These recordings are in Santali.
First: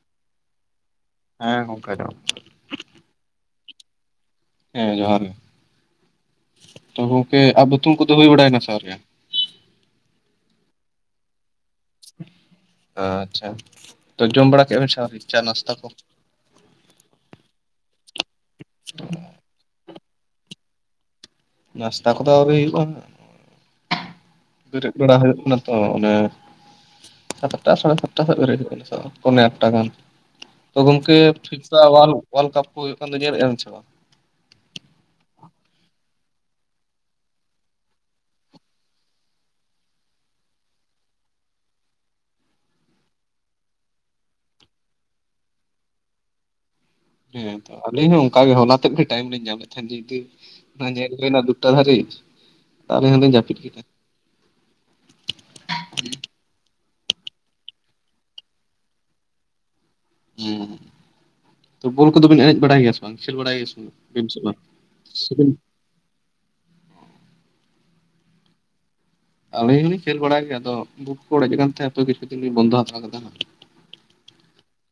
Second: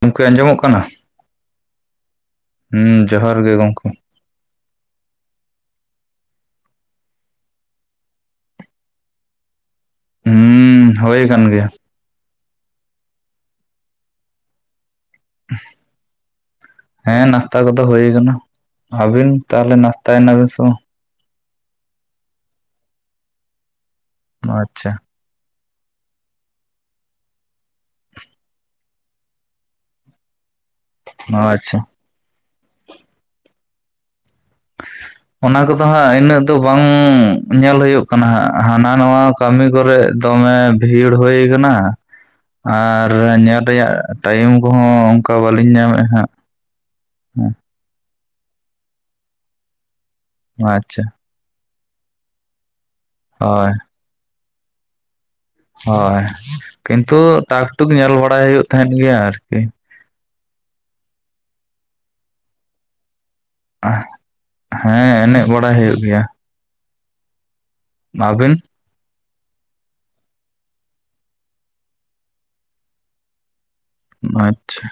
ᱜᱚᱢᱠᱮ ᱟᱸᱡᱚᱢᱚᱜ ᱠᱟᱱᱟ? ᱦᱮᱸ ᱜᱚᱝᱠᱮ ᱟᱡᱚᱢᱚᱜ ᱠᱟᱱᱟ ᱦᱩᱸ ᱡᱚᱦᱟᱨ ᱜᱮ ᱜᱚᱝᱠᱮ ᱦᱮᱸ ᱡᱚᱦᱟᱨ ᱜᱮ ᱛᱚ ᱜᱚᱢᱠᱮ [unintelligible] ᱠᱚᱫᱚ ᱦᱩᱭ ᱵᱟᱲᱟᱭ ᱱᱟᱥᱮ ᱟᱣᱨᱤ ᱦᱩᱸ ᱦᱳᱭ ᱠᱟᱱ ᱜᱮᱭᱟ ᱟᱪᱪᱷᱟ ᱛᱚ ᱡᱚᱢ ᱵᱟᱲᱟ ᱠᱮᱜᱟ ᱵᱮᱱ ᱥᱮ ᱟᱣᱨᱤ ᱪᱟ ᱱᱟᱥᱛᱟ ᱠᱚ ᱦᱮᱸ ᱱᱟᱥᱛᱟ ᱠᱚᱫᱚ ᱦᱳᱭ ᱠᱟᱱᱟ, ᱟᱹᱵᱤᱱ ᱛᱟᱦᱞᱮ ᱱᱟᱥᱛᱟᱭ ᱱᱟᱵᱤᱱ ᱥᱮ ᱵᱟᱝ? ᱱᱟᱥᱛᱟ ᱠᱚᱫᱚ ᱟᱹᱣᱨᱤ ᱦᱩᱭᱩᱜᱼᱟ ᱟᱪᱪᱷᱟ ᱵᱮᱨᱮᱫ ᱵᱟᱲᱟ ᱦᱳᱭᱳᱜ ᱠᱟᱱᱟ ᱛᱚ ᱚᱱᱮ ᱥᱟᱛᱴᱟ ᱥᱟᱲᱮ ᱥᱟᱛᱴᱟ ᱥᱮᱫ ᱵᱮᱨᱮᱫ [unintelligible] ᱯᱚᱱᱮ ᱟᱴᱴᱟ ᱜᱟᱱ ᱛᱚ ᱜᱚᱝᱠᱮ ᱯᱷᱤᱯᱟ ᱟᱪᱪᱷᱟ ᱚᱣᱟᱞ ᱠᱟᱯ ᱠᱚ ᱦᱳᱭᱳᱜ ᱠᱟᱱ ᱫᱚ ᱧᱮᱞ ᱮᱜᱟ ᱵᱤᱱ ᱥᱮ ᱵᱟᱝ? ᱚᱱᱟ ᱠᱚᱫᱚ ᱦᱟᱜ ᱤᱱᱟᱹᱜ ᱫᱚ ᱵᱟᱝ ᱧᱮᱞ ᱦᱳᱭᱳᱜ ᱠᱟᱱᱟ ᱦᱟᱜ ᱦᱟᱱᱟ ᱱᱟᱣᱟ ᱠᱟᱹᱢᱤ ᱠᱚᱨᱮᱜ ᱫᱚᱢᱮ ᱵᱷᱤᱲ ᱦᱳᱭ ᱠᱟᱱᱟᱹ ᱟᱨ ᱧᱮᱞ ᱨᱮᱭᱟᱜ ᱴᱟᱭᱤᱢ ᱠᱚᱦᱚᱸ ᱚᱱᱠᱟ ᱵᱟᱹᱞᱤᱧ ᱧᱟᱢ ᱮᱜᱟ ᱦᱟᱜ ᱦᱮᱸ ᱛᱚ ᱟᱞᱤᱧ ᱦᱚᱸ ᱚᱝᱠᱟ ᱜᱮ ᱦᱚᱞᱟ ᱛᱮᱜ ᱠᱟᱹᱡ ᱴᱟᱭᱤᱢ ᱞᱤᱧ ᱧᱟᱢ ᱞᱮᱫ ᱛᱟᱦᱮᱫ ᱡᱮ ᱦᱩᱛᱩ ᱟᱪᱪᱷᱟ [unintelligible] [unintelligible] ᱴᱟ ᱟᱵᱤᱱ ᱦᱚᱸᱵᱤᱱ ᱡᱟᱹᱯᱤᱫ ᱦᱳᱭ ᱠᱮᱫᱟ ᱦᱳᱭ ᱠᱤᱱᱛᱩ ᱴᱟᱠ ᱴᱩᱠ ᱧᱮᱞ ᱵᱟᱲᱟᱭ ᱦᱳᱭᱳᱜ ᱛᱟᱦᱮᱱ ᱜᱮᱭᱟ ᱟᱨᱠᱤ ᱦᱩᱸ ᱛᱚ ᱵᱚᱞ ᱠᱚᱫᱚ ᱵᱤᱱ ᱮᱱᱮᱡ ᱵᱟᱲᱟᱭ ᱜᱮᱭᱟ ᱥᱮ ᱵᱟᱝ ᱠᱷᱮᱞ ᱵᱟᱲᱟᱭ ᱜᱮᱭᱟ ᱥᱮ ᱵᱟᱝ? ᱵᱤᱱ ᱥᱮ ᱵᱟᱝ? ᱦᱮᱸ ᱮᱱᱮᱡ ᱥᱮᱵᱤᱱ ᱵᱟᱲᱟᱭ ᱦᱳᱭᱳᱜ ᱜᱮᱭᱟ ᱟᱵᱤᱱ ᱟᱹᱞᱤᱧ ᱦᱚᱸᱞᱤᱧ ᱠᱷᱮᱞ ᱵᱟᱲᱟᱭ ᱜᱮᱭᱟ ᱟᱫᱚ ᱵᱩᱴ ᱠᱚ ᱚᱲᱮᱡ ᱠᱟᱱ ᱛᱟᱦᱮᱫ ᱛᱚ ᱠᱤᱪᱷᱩ ᱫᱤᱱᱞᱤᱧ ᱵᱚᱱᱫᱚ ᱦᱟᱛᱟᱲ ᱠᱟᱫᱟ ᱦᱟᱸ ᱟᱪᱪᱷᱟ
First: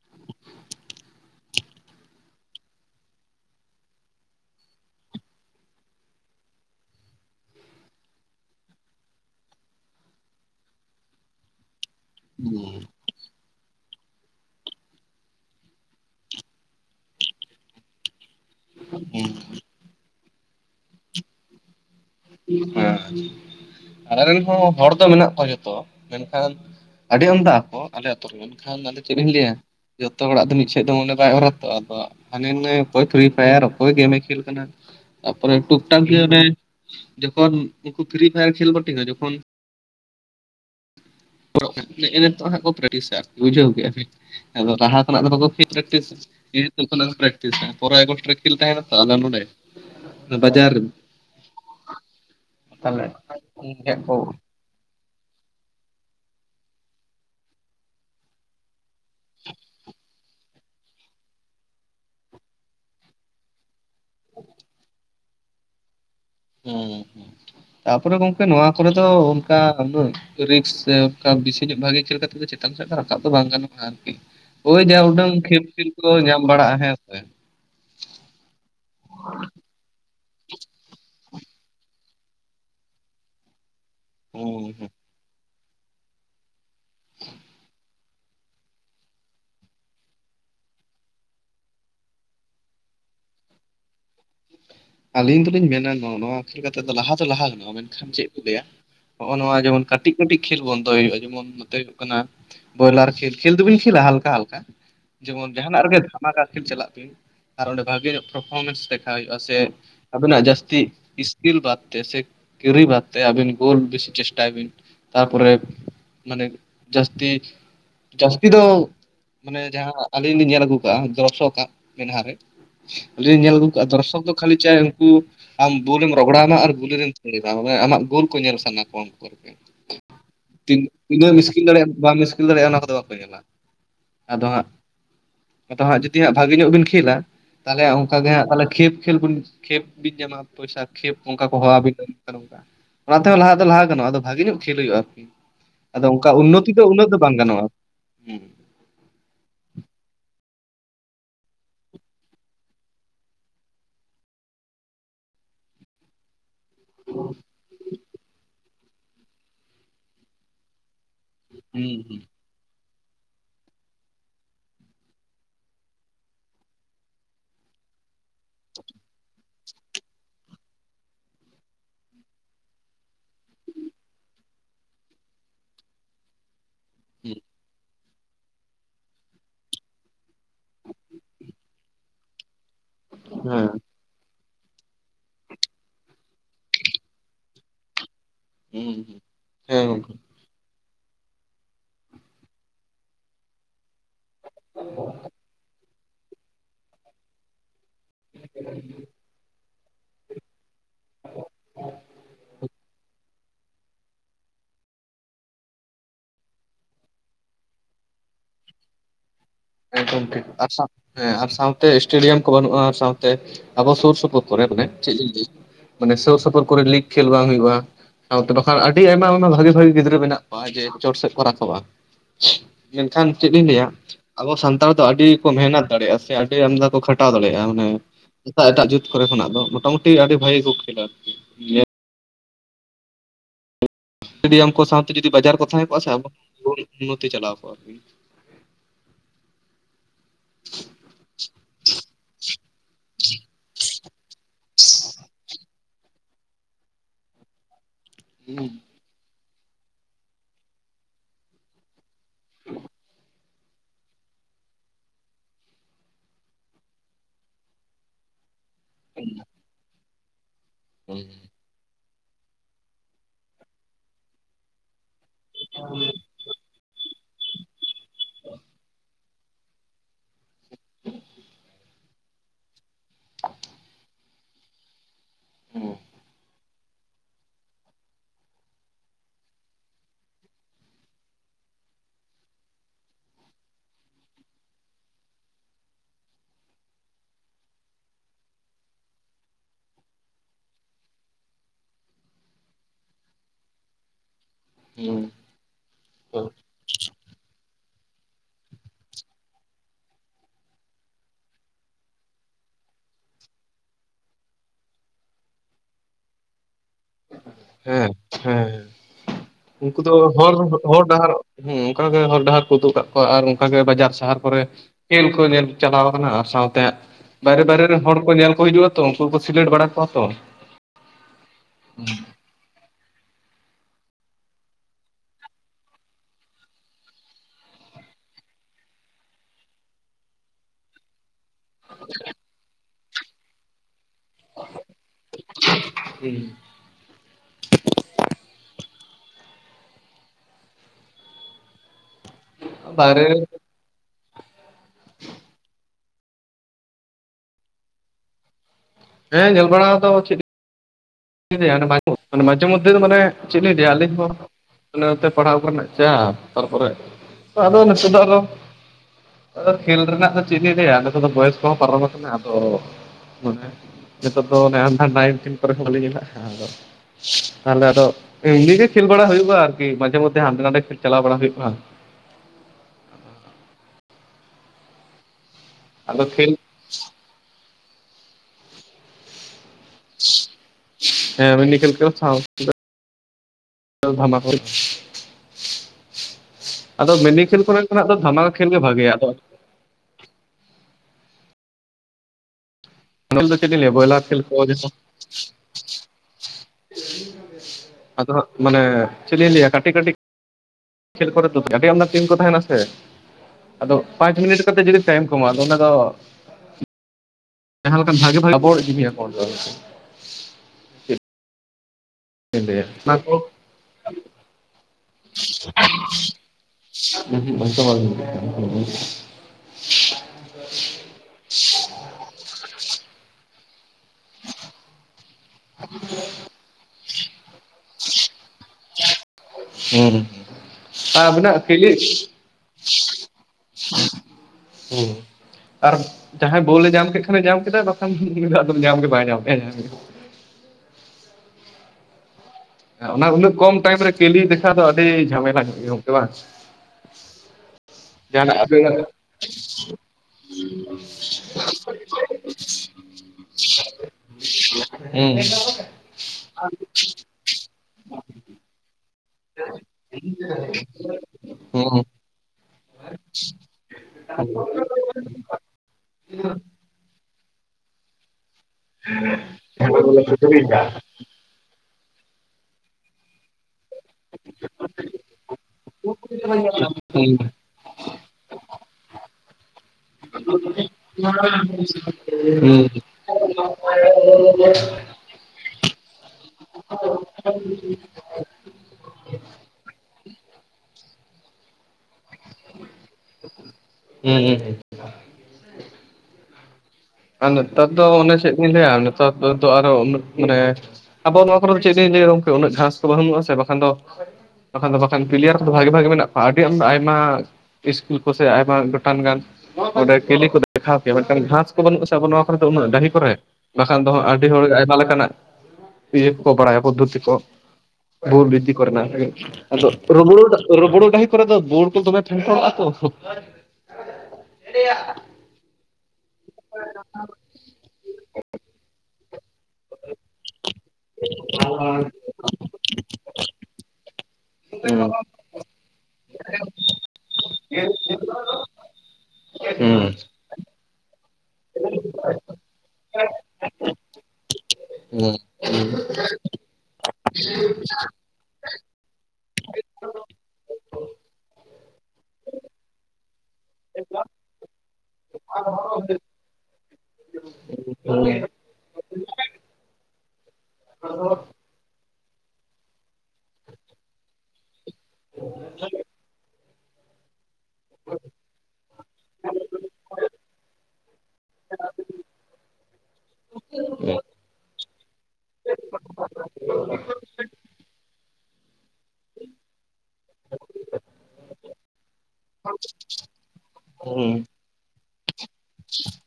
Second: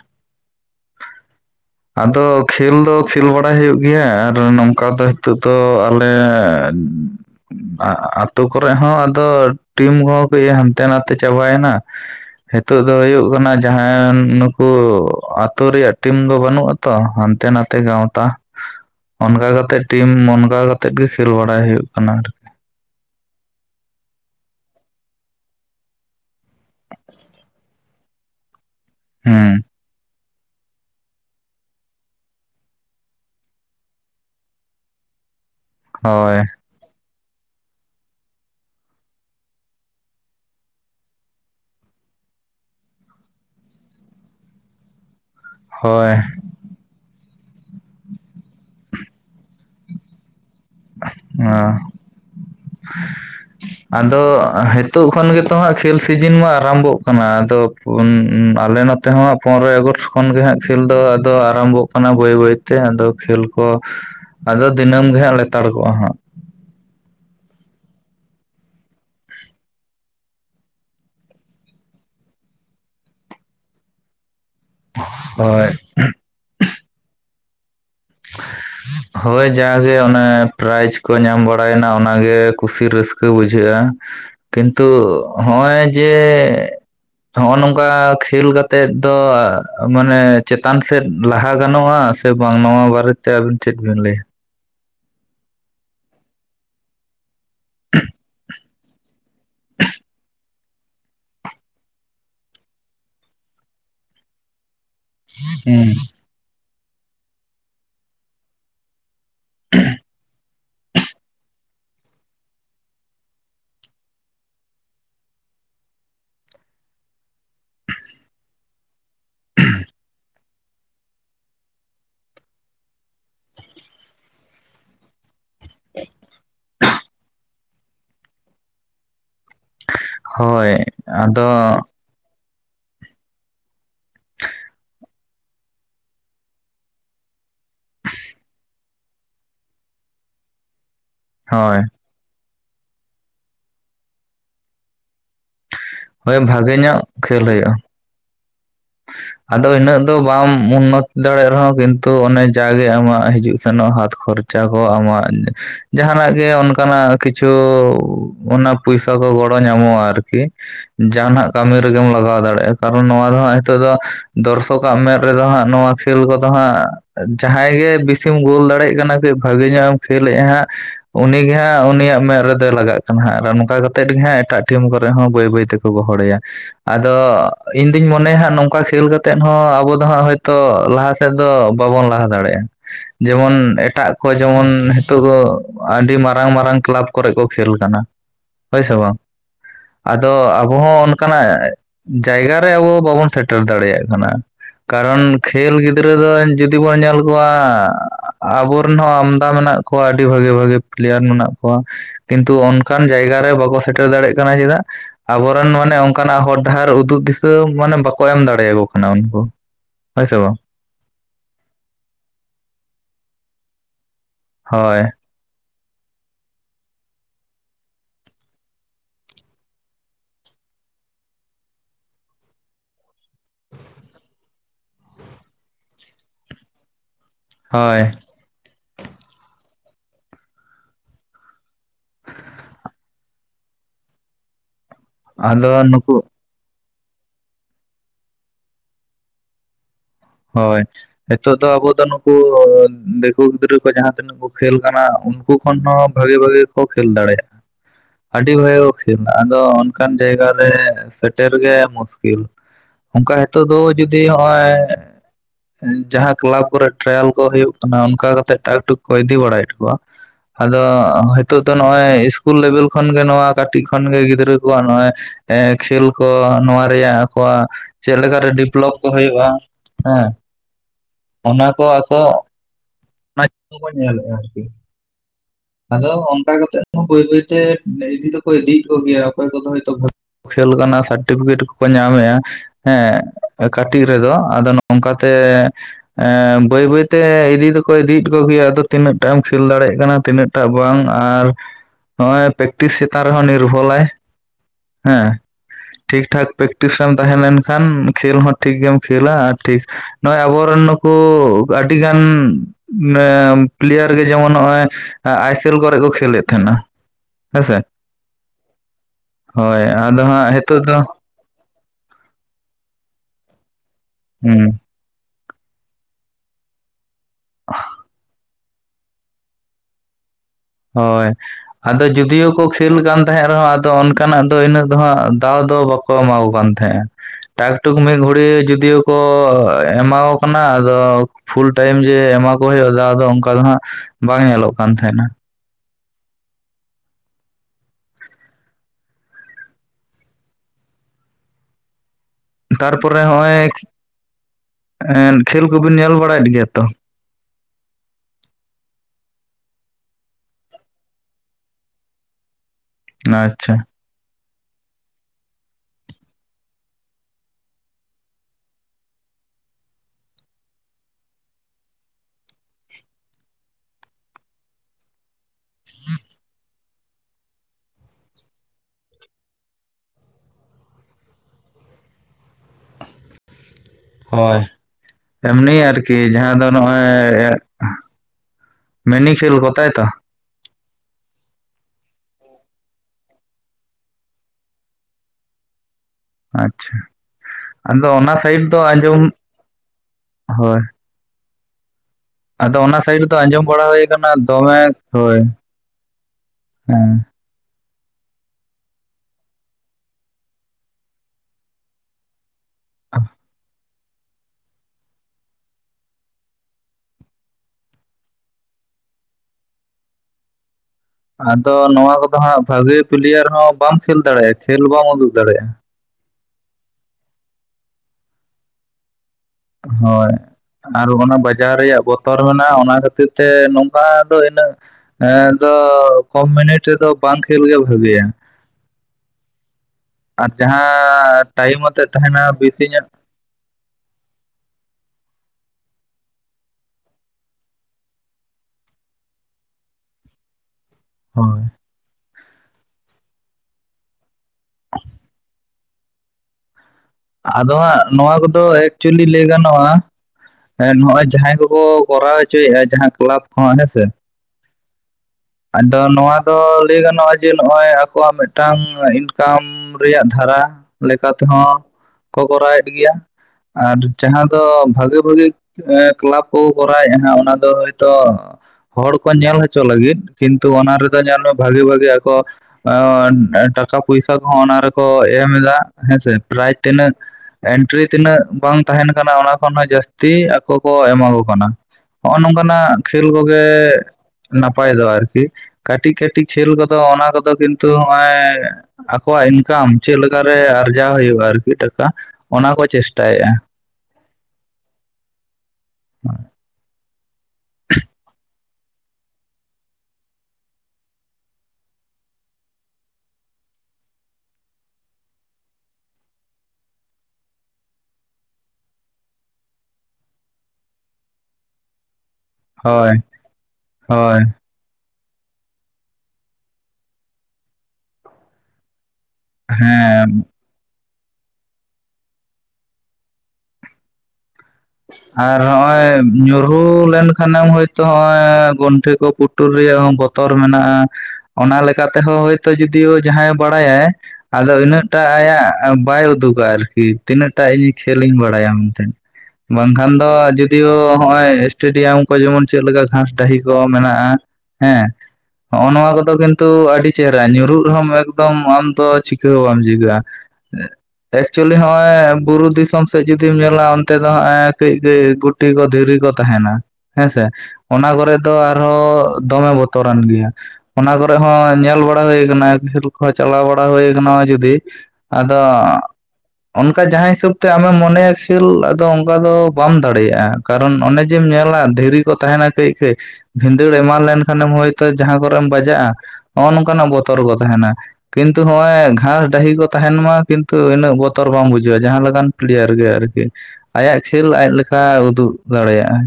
ᱟᱫᱚ ᱠᱷᱮᱞ ᱫᱚ ᱠᱷᱮᱞ ᱵᱟᱲᱟᱭ ᱦᱳᱭᱳᱜ ᱜᱮᱭᱟ ᱟᱨ ᱱᱚᱝᱠᱟ ᱫᱚ ᱦᱤᱛᱳᱜ ᱫᱚ ᱟᱞᱮ ᱟᱛᱳ ᱠᱚᱨᱮᱜ ᱦᱚᱸ ᱟᱫᱚ ᱴᱤᱢ ᱠᱚᱦᱚᱸ ᱠᱡ ᱦᱟᱱᱛᱮ ᱱᱟᱛᱮ ᱪᱟᱵᱟᱭᱱᱟ ᱦᱤᱛᱳᱜ ᱦᱟᱸᱜ᱾ ᱫᱚ ᱦᱩᱭᱩᱜ ᱠᱟᱱᱟ ᱡᱟᱦᱟᱭ ᱱᱩᱠᱩ ᱟᱛᱳ ᱨᱮᱭᱟᱜ ᱴᱤᱢ ᱫᱚ ᱵᱟᱹᱱᱩᱜ ᱛᱚ ᱦᱟᱱᱛᱮ ᱱᱟᱛᱮ ᱜᱟᱶᱛᱟ ᱚᱱᱠᱟ ᱠᱟᱛᱮᱫ ᱴᱤᱢ ᱚᱱᱠᱟ ᱠᱟᱛᱮᱫ ᱜᱮ ᱠᱷᱮᱞ ᱵᱟᱲᱟᱭ ᱦᱩᱭᱩᱜ ᱠᱟᱱᱟ, ᱦᱮᱸ ᱟᱞᱮ ᱨᱮᱱ ᱦᱚᱸ ᱦᱚᱲ ᱫᱚ ᱢᱮᱱᱟᱜ ᱠᱚᱣᱟ ᱡᱚᱛᱚ ᱢᱮᱱᱠᱷᱟᱱ ᱟᱹᱰᱤ ᱟᱢᱫᱟ ᱟᱠᱚ ᱟᱞᱮ ᱟᱹᱛᱩ ᱨᱮ ᱢᱮᱱᱠᱷᱟᱱ ᱟᱫᱚ ᱪᱮᱫ ᱤᱧ ᱦᱩᱸ ᱞᱟᱹᱭᱟ ᱡᱚᱛᱚ ᱦᱚᱲ ᱟᱜ ᱫᱚ ᱢᱤᱫ ᱥᱮᱱ ᱫᱚ ᱢᱚᱱᱮ ᱵᱟᱭ ᱚᱨ ᱟᱛᱚ ᱟᱫᱚ ᱦᱟᱱᱮ ᱱᱮ ᱚᱠᱚᱭ ᱯᱷᱨᱤ ᱯᱷᱟᱭᱟᱨ ᱚᱠᱚᱭ ᱜᱮᱢᱮ ᱠᱷᱮᱞ ᱠᱟᱱᱟ ᱛᱟᱨᱯᱚᱨᱮ ᱴᱩᱠ ᱴᱟᱠ ᱜᱮ ᱦᱳᱭ ᱚᱱᱮ ᱡᱚᱠᱷᱚᱱ ᱩᱱᱠᱩ ᱯᱷᱨᱤ ᱯᱷᱟᱭᱟᱨ ᱠᱷᱮᱞ ᱵᱟᱴᱤ ᱠᱚ ᱡᱚᱠᱷᱚᱱ ᱠᱟᱱ ᱱᱤᱛᱚᱜ ᱦᱜ ᱠᱚ ᱯᱨᱮᱠᱴᱤᱥᱟ ᱵᱩᱡᱷᱟᱹᱣ ᱠᱮᱫ ᱟᱫᱚ ᱞᱟᱦᱟ ᱠᱷᱚᱱᱟᱜ ᱫᱚ ᱵᱟᱠᱚ ᱯᱨᱮᱠᱴᱤᱥ ᱦᱳᱭ ᱱᱤᱦᱟᱛ ᱯᱨᱠᱴᱤᱥ ᱯᱚᱨᱚ ᱮ ᱜᱥᱴ ᱨᱮᱠᱤᱞ ᱛᱟᱦᱮᱱᱟ ᱟᱞ ᱱᱚᱲᱰᱮ ᱵᱟᱡᱟᱨ ᱛᱟᱦᱚᱞᱮ ᱦ ᱜᱮᱫ ᱠᱚ ᱟᱫᱚ ᱦᱮᱛ ᱱᱤᱛᱚᱜ ᱠᱷᱚᱱ ᱜᱮᱛᱚ ᱦᱟᱸᱜ ᱠᱷᱮᱞ ᱥᱤᱡᱤᱱ ᱢᱟ ᱟᱨᱟᱢᱵᱷᱚᱜ ᱠᱟᱱᱟ ᱟᱫᱚ ᱟᱞᱮ ᱱᱚᱛᱮ ᱛᱮᱦᱚᱸ ᱯᱚᱱᱨᱚᱭ ᱟᱜᱚᱥᱴ ᱠᱷᱚᱱ ᱜᱮ ᱦᱟᱜ ᱠᱷᱮᱞ ᱫᱚ ᱟᱫᱚ ᱟᱨᱟᱢᱵᱷᱚᱜ ᱠᱟᱱᱟ ᱵᱟᱹᱭ ᱵᱟᱹᱭᱛᱮ ᱟᱫᱚ ᱠᱷᱮᱞ ᱠᱚ ᱟᱫᱚ ᱫᱤᱱᱟᱹᱢ ᱜᱮ ᱦᱟᱜ ᱞᱮᱛᱟᱲ ᱠᱚᱜᱼᱟ ᱦᱟᱜ ᱦᱩᱸ ᱛᱟᱯᱚᱨᱮ ᱜᱚᱝᱠᱮ ᱱᱚᱣᱟ ᱠᱚᱨᱮ ᱫᱚ ᱚᱱᱠᱟ [unintelligible] ᱨᱤᱠᱥ ᱥᱮ ᱚᱠᱟ ᱵᱮᱥᱤ ᱧᱚᱜ ᱵᱷᱟᱜᱤ ᱠᱷᱮᱞ ᱠᱟᱛᱮ ᱪᱮᱛᱟᱱ ᱥᱮᱫ ᱫᱚ ᱨᱟᱠᱟᱵ ᱫᱚ ᱵᱟᱝ ᱜᱟᱱᱚᱜᱼᱟ ᱟᱨᱠᱤ ᱳᱭ ᱡᱟ ᱩᱰᱟᱹᱝ ᱠᱷᱮᱯ ᱦᱳᱭ ᱠᱷᱮᱞ ᱠᱚ ᱧᱟᱢ ᱵᱟᱲᱟᱜᱼᱟ ᱦᱮᱸ ᱥᱮ [unintelligible] ᱦᱳᱭ ᱡᱟᱜᱮ ᱚᱱᱮ ᱯᱨᱟᱭᱤᱡᱽ ᱠᱚ ᱧᱟᱢ ᱵᱟᱲᱟᱭᱮᱱᱟ ᱚᱱᱟᱜᱮ ᱠᱩᱥᱤ ᱨᱟᱹᱥᱠᱟᱹ ᱵᱩᱡᱷᱟᱹᱜᱼᱟ ᱦᱩᱸ ᱠᱤᱱᱛᱩ ᱦᱩᱸ ᱦᱚᱜᱼᱚᱭ ᱡᱮ ᱦᱚᱸᱜᱼᱚ ᱱᱚᱝᱠᱟ ᱠᱷᱮᱞ ᱠᱟᱛᱮ ᱛᱮᱫ ᱫᱚ ᱢᱟᱱᱮ ᱪᱮᱛᱟᱱ ᱥᱮᱫ ᱞᱟᱦᱟ ᱜᱟᱱᱚᱜᱼᱟ ᱥᱮ ᱵᱟᱝ ᱱᱚᱣᱟ ᱵᱟᱨ ᱟᱛᱮ ᱟᱵᱤᱱ ᱪᱮᱫ ᱵᱤᱱ ᱞᱟᱹᱭᱟ ᱟᱹᱞᱤᱧ ᱫᱚᱞᱤᱧ ᱢᱮᱱᱟ ᱱᱚᱜ ᱱᱚᱣᱟ ᱪᱤᱠᱟᱹ ᱛᱮᱫᱚ ᱫᱚ ᱞᱟᱦᱟ ᱫᱚ ᱞᱟᱦᱟ ᱜᱟᱱᱚᱜᱼᱟ ᱢᱮᱱᱠᱷᱟᱱ ᱪᱮᱫ ᱠᱚ ᱞᱟᱹᱭᱟ ᱱᱚᱜᱼᱚᱭ ᱱᱚᱣᱟ ᱡᱮᱢᱚᱱ ᱠᱟᱹᱴᱤᱡ ᱠᱟᱹᱴᱤᱡ ᱠᱷᱮᱞ ᱵᱚᱱᱫᱚᱭ ᱦᱩᱭᱩᱜᱼᱟ ᱡᱮᱢᱚᱱ ᱱᱚᱛᱮ ᱦᱩᱭᱩᱜ ᱠᱟᱱᱟ ᱵᱚᱭᱞᱟᱨ ᱠᱷᱮᱞ ᱠᱷᱮᱞ ᱫᱚᱵᱤᱱ ᱠᱷᱮᱞᱟ ᱦᱟᱞᱠᱟ ᱦᱟᱞᱠᱟ ᱡᱮᱢᱚᱱ ᱡᱟᱦᱱᱟᱜ ᱦᱩᱸ ᱨᱮᱜᱮ ᱫᱷᱟᱢᱟᱠᱟ ᱠᱷᱮᱞ ᱪᱟᱞᱟᱜ ᱵᱤᱱ ᱟᱨ ᱚᱸᱰᱮ ᱵᱷᱟᱜᱮ ᱧᱚᱜ ᱯᱟᱨᱯᱷᱚᱨᱢᱮᱱᱥ ᱫᱮᱠᱷᱟᱣ ᱦᱩᱭᱩᱜᱼᱟ ᱥᱮ ᱟᱹᱵᱤᱱᱟᱜ ᱡᱟᱹᱥᱛᱤ ᱤᱥᱠᱤᱞ ᱵᱟᱫᱛᱮ ᱥᱮ ᱠᱤᱨᱤ ᱵᱟᱫᱛᱮ ᱟᱹᱵᱤᱱ ᱜᱚᱞ ᱵᱮᱥᱤ ᱪᱮᱥᱴᱟᱭ ᱵᱤᱱ ᱛᱟᱨᱯᱚᱨᱮ ᱢᱟᱱᱮ ᱡᱟᱹᱥᱛᱤ ᱡᱟᱹᱥᱛᱤ ᱫᱚ ᱢᱟᱱᱮ ᱡᱟᱦᱟᱸ ᱟᱹᱞᱤᱧ ᱞᱤᱧ ᱧᱮᱞ ᱟᱹᱜᱩ ᱠᱟᱜᱼᱟ ᱫᱚᱨᱥᱚᱠᱟᱜ ᱢᱮᱫᱦᱟ ᱨᱮ ᱟᱹᱞᱤᱧ ᱞᱤᱧ ᱧᱮᱞ ᱟᱹᱜᱩ ᱠᱟᱜᱼᱟ ᱫᱚᱨᱥᱚᱠ ᱫᱚ ᱠᱷᱟᱹᱞᱤ ᱪᱟᱭ ᱩᱱᱠᱩ ᱟᱢ ᱵᱳᱞᱮᱢ ᱨᱚᱜᱚᱲᱣᱱᱟ ᱟᱨ ᱵᱳᱞᱤ ᱨᱮᱢ ᱛᱷᱟᱹᱲ ᱮᱱᱟ ᱢᱟᱱᱮ ᱟᱢᱟᱜ ᱜᱳᱞ ᱠᱚ ᱧᱮᱞ ᱥᱟᱱᱟ ᱠᱚᱣᱟ ᱩᱱᱠᱩ ᱦᱳᱭ ᱛᱤᱱᱟᱹᱜ ᱮᱢ ᱟᱫᱚ ᱤᱥᱠᱤᱞ ᱫᱟᱲᱮᱭᱟᱜᱼᱟ ᱵᱟᱢ ᱤᱥᱠᱤᱞ ᱫᱟᱲᱮᱭᱟᱜᱼᱟ ᱚᱱᱟ ᱠᱚᱫᱚ ᱵᱟᱠᱚ ᱧᱮᱞᱟ ᱟᱫᱚ ᱦᱟᱸᱜ ᱟᱫᱚ ᱦᱟᱸᱜ ᱡᱩᱫᱤ ᱦᱟᱸᱜ ᱵᱷᱟᱜᱤ ᱧᱚᱜ ᱵᱤᱱ ᱠᱷᱮᱹᱞᱟ ᱛᱟᱦᱚᱞᱮ ᱦᱟᱸᱜ ᱚᱱᱠ ᱜᱮ ᱦᱟᱸᱜ ᱠᱷᱮᱞ ᱠᱷᱮᱞ ᱵᱚᱱ ᱠᱷᱮᱯ ᱵᱤᱱ ᱡᱟᱢᱟ ᱯᱚᱭᱥᱟ ᱠᱷᱮᱯ ᱚᱱᱠᱟ ᱠᱚ ᱦᱳᱭ ᱦᱚᱦᱚᱣᱟᱵᱤᱱ ᱠᱟᱱᱟ ᱠᱟ ᱞᱮᱠᱟᱜ ᱚᱱᱟᱛᱮ ᱦᱚᱸ ᱞᱟᱦᱟ ᱫᱚ ᱞᱟᱦᱟ ᱜᱟᱱᱚᱜᱼᱟ ᱟᱫᱚ ᱵᱷᱟᱹᱜᱤ ᱧᱚᱜ ᱠᱷᱮᱞ ᱦᱩᱭᱩᱜᱼᱟ ᱟᱨᱠᱤ ᱟᱫᱚ ᱚᱱᱠᱟ ᱦᱳᱭ ᱩᱱᱱᱚᱛᱤ ᱵᱷᱟᱜᱮ ᱫᱚ ᱧᱚᱜ ᱩᱱᱟᱹᱜ ᱫᱚ ᱵᱟᱝ ᱠᱷᱮᱞ ᱜᱟᱱᱚᱜᱼᱟ ᱦᱩᱭᱩᱜᱼᱟ ᱦ ᱟᱫᱚ ᱤᱱᱟᱹᱜ ᱫᱚ ᱵᱟᱢ ᱩᱱᱱᱚᱛ ᱫᱟᱲᱮᱭᱟᱜ ᱨᱮᱦᱚᱸ ᱠᱤᱱᱛᱩ ᱚᱱᱮ ᱡᱟᱜᱮ ᱟᱢᱟᱜ ᱦᱤᱡᱩᱜ ᱥᱮᱱᱚᱜ ᱦᱟᱛ ᱠᱷᱚᱨᱪᱟ ᱪᱟ ᱠᱚ ᱟᱢᱟᱜ ᱡᱟᱦᱟᱱᱟᱜ ᱜᱮ ᱚᱱ ᱚᱱᱠᱟᱱᱟᱜ ᱠᱤᱪᱷᱩ ᱚᱱᱟ ᱯᱚᱭᱥᱟ ᱫᱚ ᱜᱚᱲᱚ ᱧᱟᱢᱚᱜᱼᱟ ᱟᱨᱠᱤ ᱡᱟᱦᱟᱱᱟᱜ ᱠᱟᱹᱢᱤ ᱨᱮᱜᱮᱢ ᱦᱩᱸ ᱞᱟᱜᱟᱣ ᱫᱟᱲᱮᱜᱼᱟ ᱠᱟᱨᱚᱱ ᱱᱚᱣᱟ ᱨᱮ ᱦᱟᱸᱜ ᱱᱤᱛᱚᱜ ᱫᱚ ᱫᱚᱨᱥᱚᱠᱟᱜ ᱢᱮᱫ ᱨᱮᱫᱚ ᱦᱟᱸᱜ ᱱᱚᱣᱟ ᱠᱷᱮᱞ ᱠᱚᱫᱚ ᱦᱟᱸᱜ ᱡᱟᱦᱟᱸᱭ ᱜᱮ ᱵᱤᱥ ᱥᱮᱢ ᱜᱳᱞ ᱫᱟᱲᱮᱭᱟᱜ ᱠᱟᱱᱟ ᱯᱮ ᱵᱷᱟᱜᱮ ᱧᱚᱜ ᱮᱢ ᱠᱷᱮᱞᱮᱫᱼᱟ ᱦᱟᱸᱜ ᱩᱱᱤᱜ ᱦᱟᱸᱜ ᱩᱱᱤᱭᱟᱜ ᱢᱮᱫ ᱨᱮᱫᱚᱭ ᱞᱟᱜᱟᱜ ᱠᱟᱱᱟ ᱦᱟᱸᱜ ᱟᱨ ᱱᱚᱝᱠᱟ ᱠᱟᱛᱮᱫ ᱜᱮ ᱦᱟᱸᱜ ᱮᱴᱟᱜ ᱴᱷᱤᱢ ᱠᱚᱨᱮ ᱦᱚᱸ ᱵᱟᱹᱭ ᱵᱟᱹᱭ ᱛᱮᱠᱚ ᱜᱚᱦᱚᱲᱮᱭᱟ ᱟᱫᱚ ᱦᱩᱸ ᱤᱧ ᱫᱩᱧ ᱢᱚᱱᱮᱭᱟ ᱦᱟᱜ ᱱᱚᱝᱠᱟ ᱠᱷᱮᱞ ᱠᱟᱛᱮᱜ ᱦᱚᱸ ᱟᱵᱚ ᱫᱚ ᱦᱟᱸᱜ ᱦᱭᱛᱚ ᱞᱟᱦᱟ ᱥᱮᱫ ᱫᱚ ᱵᱟᱵᱚᱱ ᱞᱟᱦᱟ ᱫᱟᱲᱮᱭᱟᱜᱼᱟ ᱦᱩᱸ ᱡᱮᱢᱚᱱ ᱮᱴᱟᱜ ᱚᱠᱚᱭ ᱡᱮᱢᱚᱱ ᱱᱤᱛᱚᱜ ᱫᱚ ᱟᱹᱰᱤ ᱢᱟᱨᱟᱝ ᱢᱟᱨᱟᱝ ᱠᱟᱞᱟᱵᱽ ᱠᱚᱨᱮ ᱠᱚ ᱠᱷᱮᱞ ᱠᱟᱱᱟ ᱦᱳᱭ ᱥᱮ ᱦᱮᱸ ᱦᱩᱸ ᱦᱩᱸ ᱵᱟᱝ ᱦᱮᱸ ᱜᱚᱝᱠᱮ ᱟᱫᱚ ᱟᱵᱚᱦᱚᱸ ᱚᱱᱠᱟᱱᱟᱜ ᱡᱟᱭᱜᱟ ᱨᱮ ᱟᱵᱚ ᱵᱟᱵᱚᱱ ᱥᱮᱴ ᱥᱮᱴᱮᱨ ᱫᱟᱲᱮᱭᱟᱜ ᱠᱟᱱᱟ ᱠᱟᱨᱚᱱ ᱠᱷᱮᱞ ᱜᱤᱫᱽᱨᱟᱹ ᱫᱚ ᱡᱩᱫᱤ ᱵᱚᱱ ᱧᱮᱞ ᱠᱚᱣᱟ ᱟᱵᱚᱨᱮᱱ ᱦᱚᱸ ᱟᱢᱫᱟ ᱢᱮᱱᱟᱜ ᱠᱚᱣᱟ ᱟᱹᱰᱤ ᱵᱷᱟᱜᱮᱹ ᱵᱷᱟᱜᱮᱹ ᱯᱮᱞᱮᱭᱟᱨ ᱢᱮᱱᱟᱜ ᱠᱚᱣᱟ ᱠᱤᱱᱛᱩ ᱚᱱᱠᱟᱱ ᱡᱟᱭᱜᱟᱨᱮ ᱵᱟᱠᱚ ᱥᱮᱴᱮᱨ ᱫᱟᱲᱮᱜ ᱠᱟᱱᱟ ᱪᱮᱫᱟᱜ ᱟᱵᱚᱨᱮᱱ ᱢᱟᱱᱮ ᱚᱱᱠᱟᱱᱟᱜ ᱦᱚᱨ ᱰᱟᱦᱟᱨ ᱩᱫᱩᱜ ᱫᱤᱥᱟᱹ ᱢᱟᱱᱮ ᱵᱟᱠᱚ ᱮᱢ ᱫᱟᱲᱮᱭᱟᱠᱚ ᱠᱟᱱᱟ ᱩᱱᱠᱩ ᱮᱠᱫᱚᱢ ᱦᱳᱭ ᱥᱮ ᱴᱷᱤᱠ ᱵᱟᱝ ᱦᱮᱸ ᱟᱨ ᱥᱟᱶᱛᱮ ᱤᱥᱴᱮᱰᱤᱭᱟᱢ ᱠᱚ ᱵᱟᱹᱱᱩᱜᱼᱟ ᱟᱨ ᱥᱟᱶᱛᱮ ᱟᱵᱚ ᱥᱩᱨ ᱥᱩᱯᱩᱨ ᱠᱚᱨᱮ ᱵᱚᱞᱮ ᱦᱳᱭ ᱪᱮᱫ ᱢᱟᱱᱮ ᱥᱩᱨ ᱥᱩᱯᱩᱨ ᱠᱚᱨᱮ ᱞᱤᱜᱽ ᱠᱷᱮᱞ ᱵᱟᱝ ᱦᱩᱭᱩᱜᱼᱟ ᱾ ᱥᱟᱶᱛᱮ ᱵᱟᱠᱷᱟᱱ ᱟᱹᱰᱤ ᱟᱭᱢᱟ ᱟᱭᱢᱟ ᱵᱷᱟᱜᱤ ᱵᱷᱟᱜᱤ ᱜᱤᱫᱽᱨᱟᱹ ᱢᱮᱱᱟᱜ ᱠᱚᱣᱟ ᱡᱮ ᱪᱚᱴ ᱥᱮᱫ ᱠᱚ ᱨᱟᱠᱟᱵᱟ ᱾ ᱢᱮᱱᱠᱷᱟᱱ ᱪᱮᱫ ᱤᱧ ᱞᱟᱹᱭᱟ ᱾ ᱟᱵᱚ ᱥᱟᱱᱛᱟᱲ ᱫᱚ ᱟᱹᱰᱤ ᱠᱚ ᱢᱮᱦᱱᱟᱛ ᱫᱟᱲᱮᱭᱟᱜᱼᱟ ᱥᱮ ᱟᱹᱰᱤ ᱟᱢᱫᱟ ᱠᱚ ᱠᱷᱟᱴᱟᱣ ᱫᱟᱲᱮᱭᱟᱜᱼᱟ ᱢᱟᱱᱮ ᱦᱳᱭ ᱾ ᱮᱴᱟᱜ ᱮᱴᱟᱜ ᱡᱩᱛ ᱠᱚᱨᱮ ᱠᱷᱚᱱᱟᱜ ᱫᱚ ᱢᱚᱴᱟᱢᱩᱴᱤ ᱟᱹᱰᱤ ᱵᱷᱟᱜᱤ ᱠᱚ ᱠᱷᱮᱞᱟ ᱴᱤᱰᱤᱭᱟᱢ ᱠᱚ ᱥᱟᱶᱛᱮ ᱡᱩᱫᱤ ᱵᱟᱡᱟᱨ ᱠᱚ ᱟᱫᱚ ᱛᱟᱦᱮᱸ ᱠᱚᱜᱼᱟ ᱥᱮ ᱱᱩᱠᱩ ᱟᱵᱚ ᱩᱱᱱᱚᱛᱤ ᱪᱟᱞᱟᱣ ᱠᱚᱜᱼᱟ ᱟᱨᱠᱤ ᱦᱳᱭ ᱾ ᱱᱤᱛᱚᱜ ᱫᱚ ᱟᱵᱚ ᱫᱚ ᱱᱩᱠᱩ ᱫᱤᱠᱩ ᱜᱤᱫᱽᱨᱟᱹ ᱠᱚ ᱡᱟᱦᱟᱸ ᱛᱤᱱᱟᱹᱜ ᱠᱚ ᱠᱷᱮᱞ ᱠᱟᱱᱟ ᱩᱱᱠᱩ ᱾ ᱦᱩᱸ ᱠᱷᱚᱱ ᱦᱚᱸ ᱵᱷᱟᱜᱤ ᱵᱷᱟᱜᱤ ᱠᱚ ᱠᱷᱮᱞ ᱫᱟᱲᱮᱭᱟᱜᱼᱟ ᱾ ᱟᱹᱰᱤ ᱵᱷᱟᱜᱤ ᱠᱚ ᱠᱷᱮᱞ ᱱᱟ ᱟᱫᱚ ᱚᱱᱠᱟᱱ ᱡᱟᱭᱜᱟ ᱨᱮ ᱥᱮᱴᱮᱨ ᱜᱮ ᱢᱩᱥᱠᱤᱞ ᱾ ᱩᱠᱤᱞ ᱚᱱᱠᱟ ᱦᱮᱛᱚᱜ ᱫᱚ ᱡᱩᱫᱤ ᱱᱚᱜᱼᱚᱭ ᱾ ᱡᱟᱦᱟᱸ ᱠᱟᱞᱟᱵ ᱠᱚᱨᱮ ᱴᱨᱟᱭᱟᱞ ᱠᱚ ᱦᱩᱭᱩᱜ ᱠᱟᱱᱟ ᱚᱱᱠᱟ ᱠᱟᱛᱮᱜ ᱴᱟᱠᱴᱩᱠ ᱠᱚ ᱤᱫᱤ ᱵᱟᱲᱟᱭᱮᱫ ᱠᱚᱣᱟ ᱾ ᱟᱫᱚ ᱦᱤᱛᱚᱜ ᱛᱚ ᱱᱚᱜᱼᱚᱭ ᱤᱥᱠᱩᱞ ᱞᱮᱵᱮᱞ ᱠᱷᱚᱱᱜᱮ ᱱᱚᱣᱟ ᱠᱟᱹᱴᱤᱡ ᱠᱷᱚᱱᱜᱮ ᱜᱤᱫᱽᱨᱟᱹ ᱠᱚᱣᱟᱜ ᱱᱚᱜᱼᱚᱭ ᱾ ᱠᱷᱮᱞ ᱠᱚ ᱱᱚᱣᱟ ᱨᱮᱭᱟᱜ ᱟᱠᱚᱣᱟᱜ ᱪᱮᱫᱞ ᱞᱮᱠᱟᱨᱮ ᱰᱮᱵᱷᱞᱚᱯ ᱠᱚ ᱦᱩᱭᱩᱜᱼᱟ? ᱦᱮᱸ ᱚᱱᱟ ᱠᱚ ᱟᱠᱚ ᱾ [unintelligible] ᱧᱮᱞᱮᱫᱼᱟ ᱟᱨᱠᱤ ᱟᱫᱚ ᱚᱱᱠᱟ ᱠᱟᱛᱮ ᱾ ᱦᱚᱸ ᱵᱟᱹᱭ ᱵᱟᱹᱭᱛᱮ ᱤᱫᱤ ᱫᱚ ᱠᱚᱭ ᱤᱫᱤ ᱜᱮᱭᱟ ᱚᱠᱚᱭ ᱠᱚᱫᱚ ᱦᱚᱭᱛᱚ ᱾ ᱠᱷᱮᱞ ᱠᱟᱱᱟ ᱥᱟᱨᱴᱤᱯᱷᱤᱠᱮᱴ ᱠᱚᱠᱚ ᱧᱟᱢᱮᱜᱼᱟ ᱦᱮᱸ ᱠᱟᱹᱴᱤᱡ ᱨᱮᱫᱚ ᱟᱫᱚ ᱾ ᱚᱱᱠᱟᱛᱮ ᱾ ᱮᱸ ᱵᱟᱹᱭ ᱵᱟᱹᱭᱛᱮ ᱤᱫᱤ ᱫᱚᱠᱚ ᱤᱫᱤᱭᱮᱫ ᱠᱚᱜᱮᱭᱟ ᱟᱫᱚ ᱛᱤᱱᱟᱹᱜ ᱴᱟᱜ ᱮᱢ ᱠᱷᱮᱞ ᱫᱟᱲᱮᱭᱟᱜ ᱠᱟᱱᱟ ᱛᱤᱱᱟᱹᱜ ᱾ ᱮᱴᱟᱜ ᱵᱟᱝ ᱟᱨ ᱱᱚᱜᱼᱚᱭ ᱯᱮᱠᱴᱤᱥ ᱪᱮᱛᱟᱱ ᱨᱮᱦᱚᱸ ᱱᱤᱨᱵᱷᱚᱞᱟᱭ ᱾ ᱦᱮᱸ ᱴᱷᱤᱠ ᱴᱷᱟᱠ ᱯᱮᱠ ᱴᱤᱥ ᱨᱮᱢ ᱛᱟᱦᱮᱸ ᱞᱮᱱ ᱠᱷᱟᱱ ᱠᱷᱮᱞ ᱦᱚᱸ ᱴᱷᱤᱠ ᱜᱮᱢ ᱠᱷᱮᱞᱟ ᱾ ᱴᱷᱤᱠ ᱱᱚᱜᱼᱚᱭ ᱟᱵᱚᱨᱮᱱ ᱱᱩᱠᱩ ᱟᱹᱰᱤ ᱜᱟᱱ ᱯᱞᱮᱭᱟᱨ ᱜᱮ ᱡᱮᱢᱚᱱ ᱱᱚᱜᱼᱚᱭ ᱟᱭᱥᱮᱞ ᱠᱚᱨᱮ ᱠᱚ ᱠᱷᱮᱞᱮᱫ ᱛᱟᱦᱮᱱᱟ ᱾ ᱦᱮᱸ ᱦᱮᱸ ᱦᱳᱭ ᱩᱱᱠᱩ ᱫᱚ ᱟᱫᱚ ᱦᱟᱸᱜ ᱦᱚᱨ, ᱦᱤᱛᱚᱜ ᱫᱚ ᱦᱚᱨ ᱰᱟᱦᱟᱨ ᱦᱮᱸ ᱚᱱᱠᱟᱜᱮ ᱦᱚᱨ ᱰᱟᱦᱟᱨ ᱠᱚ ᱩᱫᱩᱜ ᱠᱟᱜ ᱠᱚᱣᱟ ᱟᱨ ᱚᱱᱠᱟᱜᱮ ᱵᱟᱡᱟᱨ ᱥᱟᱦᱟᱨ ᱠᱚᱨᱮ ᱦᱩᱸ ᱠᱷᱮᱞ ᱠᱚ ᱧᱮᱞ ᱪᱟᱞᱟᱣ ᱟᱠᱟᱱᱟ ᱟᱨ ᱥᱟᱶᱛᱮ ᱵᱟᱭᱨᱮ ᱵᱟᱭᱨᱮ ᱨᱮᱱ ᱦᱚᱲ ᱠᱚ ᱧᱮᱞ ᱠᱚ ᱦᱤᱡᱩᱜᱼᱟ ᱛᱚ ᱩᱱᱠᱩ ᱠᱚ ᱥᱤᱴᱮᱴ ᱵᱟᱲᱟ ᱠᱚᱣᱟ ᱛᱚ ᱾ ᱦᱳᱭ ᱟᱫᱚ ᱡᱩᱫᱤᱭᱳ ᱠᱚ ᱠᱷᱮᱞ ᱠᱟᱱ ᱛᱟᱦᱮᱸᱫ ᱨᱮᱦᱚᱸ ᱟᱫᱚ ᱚᱱᱠᱟ ᱞᱮᱠᱟᱱᱟᱜ ᱫᱚ ᱤᱱᱟᱹᱜ ᱫᱚ ᱦᱟᱸᱜ ᱫᱟᱣ ᱫᱚ ᱵᱟᱠᱚ ᱮᱢᱟ ᱠᱟᱱ ᱛᱟᱦᱮᱸᱜᱼᱟ ᱾ ᱴᱟᱠ ᱴᱩᱠ ᱢᱤᱫ ᱜᱷᱲᱤ ᱡᱩᱚᱫᱤᱭᱳ ᱠᱚ ᱮᱢᱟ ᱠᱟᱱᱟ ᱟᱫᱚ ᱯᱷᱩᱞ ᱴᱟᱭᱤᱢ ᱡᱮ ᱮᱢᱟ ᱠᱚ ᱦᱩᱭᱩᱜᱼᱟ, ᱫᱟᱣ ᱫᱚ ᱚᱱᱠᱟ ᱫᱚ ᱦᱟᱸᱜ ᱵᱟᱝ ᱧᱮᱞᱚᱜ ᱠᱟᱱ ᱛᱟᱦᱮᱱᱟ ᱾ ᱦᱩᱸ ᱾ ᱛᱟᱨᱯᱚᱨᱮ ᱵᱟᱭᱨᱮ ᱦᱚᱸᱜᱼᱚᱭ ᱠᱷᱮᱞ ᱠᱚᱵᱤᱱ ᱧᱮᱞ ᱵᱟᱲᱟᱭᱮᱫ ᱜᱮᱭᱟ ᱛᱚ? ᱦᱮᱸ ᱧᱮᱞ ᱵᱟᱲᱟᱛᱚ ᱫᱚ ᱪᱮᱫ ᱤᱫᱮ ᱢᱟᱡᱷᱮᱚᱫᱽᱫᱷᱮ ᱫᱚ ᱢᱟᱱᱮ ᱪᱮᱫ ᱞᱤᱧ ᱞᱟᱹᱭ ᱟᱪᱪᱷᱟ ᱟᱜ ᱟᱹᱞᱤᱧ ᱦᱚᱸ ᱱᱚᱛᱮ ᱯᱟᱲᱦᱟᱣ ᱠᱚᱨᱮᱱᱟᱜ ᱪᱟᱯ ᱛᱟᱨᱯᱚᱨᱮ ᱟᱫᱚ ᱱᱤᱛᱚᱜ ᱫᱚ ᱟᱨᱚᱦᱚ ᱟᱫᱚ ᱠᱷᱮᱞ ᱨᱮᱱᱟᱜ ᱫᱚ ᱪᱮᱫ ᱞᱤᱧ ᱞᱟᱹᱭᱟ ᱱᱤᱛᱚᱜ ᱫᱚ ᱵᱚᱭᱮᱥ ᱠᱚᱦᱚᱸ ᱯᱟᱨᱚᱢ ᱟᱠᱟᱱᱟ ᱟᱫᱚ, ᱢᱟᱱᱮ ᱱᱤᱛᱚᱜ ᱫᱚ ᱚᱱᱮ ᱟᱱᱰᱟᱨ ᱱᱟᱭᱤᱱᱴᱤᱱ ᱠᱚᱨᱮ ᱦᱚᱸ ᱵᱟᱹᱞᱤ ᱜᱮ ᱦᱮᱱᱟᱜ-ᱟ, ᱛᱟᱦᱞᱮ ᱟᱫᱚ ᱮᱢᱱᱤᱜ ᱜᱮ ᱠᱷᱮᱞ ᱵᱟᱲᱟ ᱦᱩᱭᱩᱜᱼᱟ ᱟᱨᱠᱤ, ᱢᱟᱡᱷᱮ ᱢᱚᱫᱽᱫᱮ ᱦᱟᱸᱰᱮ ᱱᱟᱰᱮ ᱠᱷᱮᱞ ᱪᱟᱞᱟᱣ ᱵᱟᱲᱟ ᱦᱩᱭᱩᱜᱼᱟ ᱾ ᱦᱳᱭ ᱮᱢᱱᱤ ᱟᱨᱠᱤ ᱟᱫᱚ ᱠᱷᱮᱞ ᱡᱟᱦᱟᱸ ᱫᱚ ᱱᱚᱜᱼᱚᱭ ᱢᱮᱱᱤ ᱠᱷᱮᱞ ᱠᱚ ᱛᱟᱭᱛᱚ ᱾ ᱦᱮᱸ ᱢᱮᱱᱤ ᱠᱷᱮᱞ ᱠᱚ ᱥᱟᱣ ᱟᱫᱚ ᱫᱷᱟᱢᱟ ᱠᱚᱨᱮ ᱟᱪᱪᱷᱟ ᱟᱫᱚ ᱢᱤᱱᱤ ᱠᱷᱹᱮᱞ ᱠᱚᱨᱮ ᱫᱚᱱᱟᱜ ᱟᱫᱚ ᱫᱚ ᱚᱱᱟ ᱫᱷᱟᱢᱟ ᱥᱟᱭᱤᱰ ᱠᱷᱮᱞ ᱫᱚ ᱜᱮ ᱵᱷᱟᱜᱮᱭᱟ᱾ ᱟᱸᱡᱚᱢ ᱟᱫᱚ ᱦᱳᱭ ᱾ ᱟᱫᱚ ᱚᱱᱟ ᱥᱟᱭᱤᱰ ᱨᱮᱫᱚ ᱠᱷᱮᱞ ᱫᱚ ᱟᱸᱡᱚᱢ ᱪᱮᱫ ᱞᱤᱧ ᱵᱟᱲᱟ ᱞᱟᱹᱭᱟ ᱦᱩᱭ ᱵᱚᱭᱞᱟᱨ ᱟᱠᱟᱱᱟ ᱠᱷᱮᱞ ᱠᱚ ᱫᱚᱢᱮ, ᱦᱳᱭ ᱦᱮᱸ ᱾ ᱟᱫᱚ ᱢᱟᱱᱮ ᱪᱤᱞᱤᱧ ᱞᱟᱹᱭ ᱠᱟᱹᱴᱤᱡ ᱠᱟᱹᱴᱤᱡ ᱠᱷᱮᱞ ᱠᱳᱨᱮ ᱫᱚ ᱟᱰᱤ ᱟᱢᱫᱟ ᱴᱤᱢ ᱠᱚ ᱛᱟᱦᱮᱱᱟ ᱥᱮ ᱟᱫᱚ ᱯᱟᱸᱪ ᱢᱤᱱᱤᱴ ᱠᱟᱛᱮ ᱡᱩᱫᱤ ᱴᱟᱭᱤᱢ ᱠᱚ ᱮᱢᱚᱜᱼᱟ ᱚᱱᱟ ᱫᱚ ᱡᱟᱦᱟᱸ ᱞᱮᱠᱟᱱ ᱵᱷᱟᱜᱮ ᱵᱷᱟᱜᱮ ᱟᱵᱳ ᱟᱫᱚ ᱱᱚᱣᱟ ᱠᱚ ᱫᱚ ᱦᱟᱸᱜ ᱞᱟᱹᱭᱟ ᱵᱷᱟᱜᱮ ᱚᱱᱟ ᱠᱚ ᱯᱞᱮᱭᱟᱨ ᱦᱚᱸ ᱵᱟᱢ ᱠᱷᱮᱞ ᱫᱟᱲᱮᱭᱟᱜᱼᱟ ᱠᱷᱮᱞ ᱵᱟᱢ ᱩᱫᱩᱜ ᱫᱟᱲᱮᱭᱟᱜᱼᱟ᱾ ᱦᱸ [unintelligible] ᱦᱳᱭᱼ ᱟᱨ ᱚᱱᱟ ᱵᱟᱡᱟᱨ ᱨᱮᱭᱟᱜ ᱵᱚᱛᱚᱨ ᱢᱮᱱᱟᱜᱼᱟ, ᱚᱱᱟ ᱠᱷᱟᱹᱛᱤᱨ ᱛᱮ ᱱᱚᱝᱠᱟ ᱫᱚ ᱤᱱᱟᱹᱜ ᱦᱮᱸ ᱫᱚ [inaudible] ᱠᱚᱢ ᱢᱤᱱᱤᱴ ᱨᱮᱫᱚ ᱵᱟᱝ ᱠᱷᱹᱮᱞ ᱜᱮ ᱵᱷᱟᱜᱮᱭᱟ ᱾ ᱦᱮᱸ ᱟᱨ ᱡᱟᱦᱟᱸ ᱴᱟᱭᱤᱢ ᱟᱛᱮᱫ ᱛᱟᱦᱮᱸᱱᱟ ᱵᱮᱥᱤ ᱧᱚᱜ [inaudible] ᱦᱮᱸ ᱟᱨ ᱡᱟᱦᱟᱸᱭ ᱵᱳᱞ ᱮ ᱧᱟᱢ ᱠᱮᱫ ᱠᱷᱟᱱᱮ ᱧᱟᱢ ᱠᱮᱫᱟ ᱵᱟᱠᱷᱟᱱ ᱩᱱᱤᱚᱢ ᱧᱟᱢ ᱜᱮ ᱵᱟᱭ ᱧᱟᱢ ᱠᱮᱫ ᱦᱮᱸᱥᱮ? ᱦᱳᱭ᱾ ᱚᱱᱟ ᱩᱱᱟᱹᱜ ᱠᱚᱢ ᱴᱟᱭᱤᱢ ᱨᱮ ᱠᱮᱞᱤ ᱫᱮᱠᱷᱟ ᱫᱚ ᱟᱹᱰᱤ ᱡᱷᱟᱢᱮᱞᱟ ᱜᱮ ᱜᱚᱝᱠᱮ ᱵᱟᱝ? ᱟᱫᱚ ᱦᱟᱸᱜ ᱱᱚᱣᱟ ᱠᱚ ᱡᱟᱦᱟᱱᱟᱜ ᱫᱚ ᱮᱠᱪᱩᱭᱮᱞᱤ ᱞᱟᱹᱭ ᱜᱟᱱᱚᱜᱼᱟ, ᱦᱮᱸ ᱱᱚᱜᱚᱭ ᱡᱟᱦᱟᱸᱭ ᱠᱚᱼᱠᱚ ᱠᱚᱨᱟᱣ ᱦᱚᱪᱚᱭᱮᱫᱼᱟ ᱡᱟᱦᱟᱸ ᱠᱞᱳᱟᱯ ᱠᱚᱦ ᱦᱮᱸ ᱥᱮ? [unintelligible] ᱦᱩᱸ ᱟᱫᱚ ᱱᱚᱣᱟ ᱫᱚ ᱞᱟᱹᱭ ᱜᱟᱱᱚᱜᱼᱟ ᱡᱮ ᱱᱚᱜᱼᱚᱭ ᱟᱠᱚᱣᱼᱟᱜ ᱢᱤᱫ ᱢᱤᱫᱴᱟᱝ ᱤᱱᱠᱟᱢ ᱨᱮᱭᱟᱜ ᱫᱷᱟᱨᱟ ᱞᱮᱠᱟ ᱛᱮᱦᱚᱸ ᱦᱩᱸ ᱠᱠᱚ ᱠᱚᱨᱟᱣᱮᱫ ᱜᱮᱭᱟ ᱟᱨ ᱡᱟᱦᱟᱸ ᱫᱚ ᱵᱷᱟᱜᱤ ᱵᱷᱟᱹᱜᱤ ᱠᱞᱟᱵᱽ ᱠᱚ ᱠᱚᱨᱟᱣᱮᱫ ᱦᱟᱜ ᱚᱱᱟ ᱫᱚ ᱦᱳᱭᱛᱳ ᱦᱚᱲ ᱠᱚ ᱧᱮᱞ ᱦᱚᱪᱚ ᱞᱟᱹᱜᱤᱫ ᱠᱤᱱᱛᱩ ᱚᱱᱟ ᱨᱮ ᱧᱮᱞ ᱢᱮ ᱵᱷᱟᱜᱤ ᱵᱷᱟᱜᱤ ᱟᱠᱚ ᱳᱸ ᱳ ᱴᱟᱠᱟ ᱯᱚᱭᱥᱟ ᱠᱚ ᱦᱚᱸ ᱚᱱᱟ ᱨᱮ ᱠᱚ ᱮᱢ ᱮᱫᱟ ᱦᱮᱸᱥᱮ ᱯᱨᱟᱭ ᱛᱤᱱᱟᱹᱜ ᱦᱩᱸ ᱮᱱᱴᱨᱤ ᱛᱤᱱᱟᱹᱜ ᱵᱟᱝ ᱛᱟᱦᱮᱱ ᱠᱟᱱᱟ ᱚᱱᱟ ᱠᱷᱚᱱ ᱦᱚᱸ ᱡᱟᱹᱥᱛᱤ ᱦᱩᱸ ᱟᱠᱚ ᱠᱚ ᱮᱢᱟ ᱠᱚ ᱠᱟᱱᱟ᱾ ᱚᱦᱳᱱ ᱱᱚᱝᱠᱟᱱᱟᱜ ᱠᱷᱮᱞ ᱠᱚ ᱜᱮ ᱱᱟᱯᱟᱭ ᱫᱚ ᱟᱨᱠᱤ ᱠᱟᱹᱴᱤᱡ ᱠᱟᱹᱴᱤᱡ ᱠᱷᱮᱞ ᱠᱚ ᱫᱚ ᱚᱱᱟ ᱠᱚ ᱫᱚ ᱠᱤᱱᱛᱩ ᱱᱚᱜᱼᱚᱭ ᱟᱠᱚᱣᱟᱜ ᱤᱱᱠᱟᱢ ᱪᱮᱫᱞᱠᱟᱨᱮ ᱟᱨᱡᱟᱣ ᱦᱩᱭᱩᱜᱼᱟ ᱟᱨᱠᱤ ᱴᱟᱠᱟ, ᱚᱱᱟ ᱠᱚ ᱪᱮᱥᱴᱟᱭᱮᱫᱼᱟ ᱦᱩᱸᱼᱦᱩᱸ ᱦᱩᱸ ᱟᱨ ᱱᱮᱛᱟᱨ ᱫᱚ ᱚᱱᱮ ᱪᱮᱫ ᱤᱧ ᱞᱟᱹᱭᱟ ᱱᱮᱛᱟᱨ ᱫᱚ ᱟᱨᱚ ᱩᱱᱟᱹᱜ ᱢᱟᱱᱮ ᱟᱵᱚ ᱱᱚᱣᱟ ᱠᱚᱨᱮ ᱫᱚ ᱪᱮᱫ ᱪᱮᱫ ᱞᱤᱧ ᱞᱟᱹᱭᱫᱟ ᱜᱚᱝᱠ ᱩᱱᱟᱹᱜ ᱜᱷᱟᱥ ᱫᱚ ᱵᱟᱹᱱᱩᱜᱼᱟᱥᱮ ᱵᱟᱠᱷᱟᱱ ᱫᱚ ᱵᱟᱠᱷᱟᱱ ᱫᱚ ᱵᱟᱠᱷᱟᱱ ᱯᱞᱮᱭᱟᱨ ᱫᱚ ᱵᱷᱟᱜᱮ ᱵᱷᱟᱜᱮ ᱢᱮᱱᱟᱜ ᱠᱚᱣᱟ ᱟᱹᱰᱤ ᱟᱢᱫ ᱟᱭᱢᱟ ᱤᱥᱠᱩᱞ ᱠᱚᱥ ᱟᱭᱢᱟ ᱜᱚᱴᱟᱝ ᱜᱟᱱ ᱚᱸᱱᱰᱮ ᱠᱮᱞ ᱠᱚ ᱫᱮᱠᱷᱟᱣ ᱠᱮᱭᱟ ᱜᱷᱟᱥ ᱵᱟᱹᱱᱩᱜᱼ ᱟ ᱥᱮ ᱟᱵᱚ ᱱᱚᱣᱟ ᱠᱚᱨᱮ ᱫᱚ ᱩᱱᱟᱹᱜ ᱰᱟᱹᱦᱤ ᱦᱳᱭ ᱠᱚᱨᱮ ᱵᱟᱠᱷᱟᱱ ᱫᱚ ᱦᱳᱭ ᱟᱹᱰᱤ ᱦᱚᱲ ᱟᱭᱢᱟ ᱞᱮᱠᱟᱱᱟᱜ ᱤᱭᱟᱹ ᱠᱚ ᱠᱚ ᱵᱟᱲᱟᱭᱟ ᱯᱚᱫᱽ ᱫᱷᱚᱛᱤ ᱠᱚ, ᱵᱷᱩᱞ ᱵᱫᱷᱤ ᱠᱚᱨᱮᱱᱟᱜ ᱟᱫᱚ ᱦᱮᱸ ᱨᱩᱢᱨᱩᱴᱟ ᱨᱩᱵᱚᱲᱳ ᱰᱟᱹᱦᱤ ᱠᱚᱨᱮ ᱫᱚ ᱵᱳᱲ ᱠᱚ ᱫᱚᱢᱮ ᱯᱷᱮᱴᱚᱲᱚᱜᱼᱟ ᱛᱚ ᱟᱨ ᱦᱚᱸᱜ ᱳᱭ ᱧᱩᱦᱨᱩ ᱞᱮᱱ ᱠᱷᱟᱱᱮᱢ ᱦᱚᱭᱛᱚ ᱦᱚᱸᱜᱚᱭ ᱜᱚᱱᱴᱷᱮ ᱠᱚ ᱯᱩᱴ ᱴᱩᱨ ᱨᱮᱭᱟᱜ ᱦᱚᱸ ᱵᱚᱛᱚᱨ ᱢᱮᱱᱟᱜᱼᱟ, ᱚᱱᱟ ᱛᱮᱦᱚᱸ ᱦᱚᱳᱭᱛᱳ ᱡᱩᱫᱤᱭᱳ ᱡᱟᱦᱟᱸᱭ ᱵᱟᱲᱟᱭᱟᱭ ᱟᱫᱚ ᱤᱱᱟᱹᱜᱴᱟᱜ ᱟᱭᱟᱜ ᱵᱟᱭ ᱩᱫᱩᱜᱟ ᱟᱨᱠᱤ ᱛᱤᱱᱟᱹᱜᱴᱟ ᱤᱧ ᱠᱷᱹᱮᱞ ᱤᱧ ᱵᱟᱲᱟᱭᱟ ᱢᱮᱱᱛᱮ ᱵᱟᱝ ᱠᱷᱟᱱ ᱫᱚ ᱟᱡ ᱡᱫᱤᱭᱚ ᱱᱚᱜᱚᱭ ᱮᱴᱮᱰᱤᱭᱟᱢ ᱠᱚ ᱡᱮᱢᱚᱱ ᱪᱮᱫ ᱞᱮᱠᱟ ᱜᱷᱟᱥ ᱰᱟᱹᱦᱤ ᱠᱚ ᱢᱮᱱᱟᱜᱼᱟ ᱦᱮᱸ ᱦᱚᱸᱜᱼᱳᱚ ᱱᱚᱣᱟ ᱠᱚ ᱫᱚ ᱠᱤᱱᱛᱩ ᱟᱹᱰᱤ ᱪᱮᱦᱨᱟ ᱧᱩᱨᱩᱜ ᱨᱮᱦᱚᱸ ᱮᱠᱫᱚᱢ ᱟᱢ ᱫᱚ ᱪᱤᱠᱟᱹ ᱦᱚᱸ ᱵᱟᱢ ᱪᱤᱠᱟᱹᱜᱼᱟ ᱮᱠᱪᱩᱭᱮᱞᱤ ᱱᱚᱜᱼᱚᱭ ᱵᱩᱨᱩ ᱫᱤᱥᱚᱢ ᱥᱮᱫ ᱡᱩᱫᱤᱢ ᱧᱮᱞᱟ ᱚᱱᱼᱛᱮ ᱫᱚ ᱳᱜ ᱠᱟᱹᱡᱼ ᱠᱟᱹᱡ ᱜᱩᱴᱤ ᱠᱚ ᱫᱷᱤᱨᱤ ᱠᱚ ᱛᱟᱦᱮᱱᱟ ᱦᱮᱸ ᱥᱮ ᱚᱱᱟ ᱠᱚ ᱨᱮ ᱫᱚ ᱟᱨᱦᱚᱸ ᱫᱚᱢᱮ ᱵᱚᱛᱚᱨᱼᱟᱱ ᱜᱮᱭᱟ ᱚᱱᱟ ᱠᱚᱨᱮ ᱦᱚᱸ ᱧᱮᱞ ᱵᱟᱲᱟ ᱦᱩᱭ ᱠᱟᱱᱟ ᱠᱷᱮᱞ ᱠᱚᱦᱚᱸ ᱪᱟᱞᱟᱣ ᱵᱟᱲᱟ ᱦᱩᱭ ᱠᱟᱱᱟ ᱡᱩᱫᱤ ᱟᱫᱚ ᱚᱱᱠᱟ ᱡᱟᱦᱟᱸ ᱦᱤᱥᱟᱹᱵ ᱛᱮ ᱟᱢᱮᱢ ᱢᱚᱱᱮᱭᱟ ᱥᱮᱞ ᱟᱫᱚ ᱚᱱᱠᱟ ᱫᱚ ᱵᱟᱢ ᱫᱟᱲᱮᱭᱟᱜ ᱠᱮᱫ-ᱟ ᱠᱟᱨᱚᱱ ᱚᱱᱮ ᱡᱮᱢ ᱧᱮᱞᱟ ᱫᱷᱤᱨᱤ ᱠᱚ ᱛᱟᱦᱮᱱᱟ ᱠᱟᱹᱡ ᱠᱟᱹᱡ ᱵᱷᱤᱸᱫᱟᱹᱲ ᱮᱢᱟᱱ ᱞᱮᱱᱠᱷᱟᱱᱮᱢ ᱦᱚᱭ ᱛᱚ ᱡᱟᱦᱟᱸ ᱠᱚᱨᱮᱢ ᱵᱟᱡᱟᱜᱼᱟ, ᱱᱚᱜᱼᱚ ᱱᱚᱝᱠᱟᱱᱟᱜ ᱵᱚᱛᱚᱨ ᱠᱚ ᱛᱟᱦᱮᱱᱟ ᱠᱤᱱᱛᱩ ᱦᱚᱸᱜᱼᱚᱭ ᱜᱷᱟᱸᱥ ᱰᱟᱹᱦᱤ ᱠᱚ ᱛᱟᱦᱮᱱ ᱢᱟ ᱠᱤᱱᱛᱩ ᱩᱱᱟᱹᱜ ᱵᱚᱛᱚᱨ ᱵᱟᱝ ᱵᱩᱡᱷᱟᱹᱜᱼᱟ ᱡᱟᱦᱟᱸ ᱞᱮᱠᱟᱱ ᱯᱞᱮᱭᱟᱨ ᱜᱮ ᱟᱨᱠᱤ ᱦᱩᱸ ᱦᱩᱸ ᱟᱭᱟᱜ ᱦᱩᱸ ᱠᱷᱮᱞ ᱟᱡ ᱞᱮᱠᱟ ᱩᱫᱩᱜ ᱫᱟᱲᱮᱭᱟᱜᱟᱭ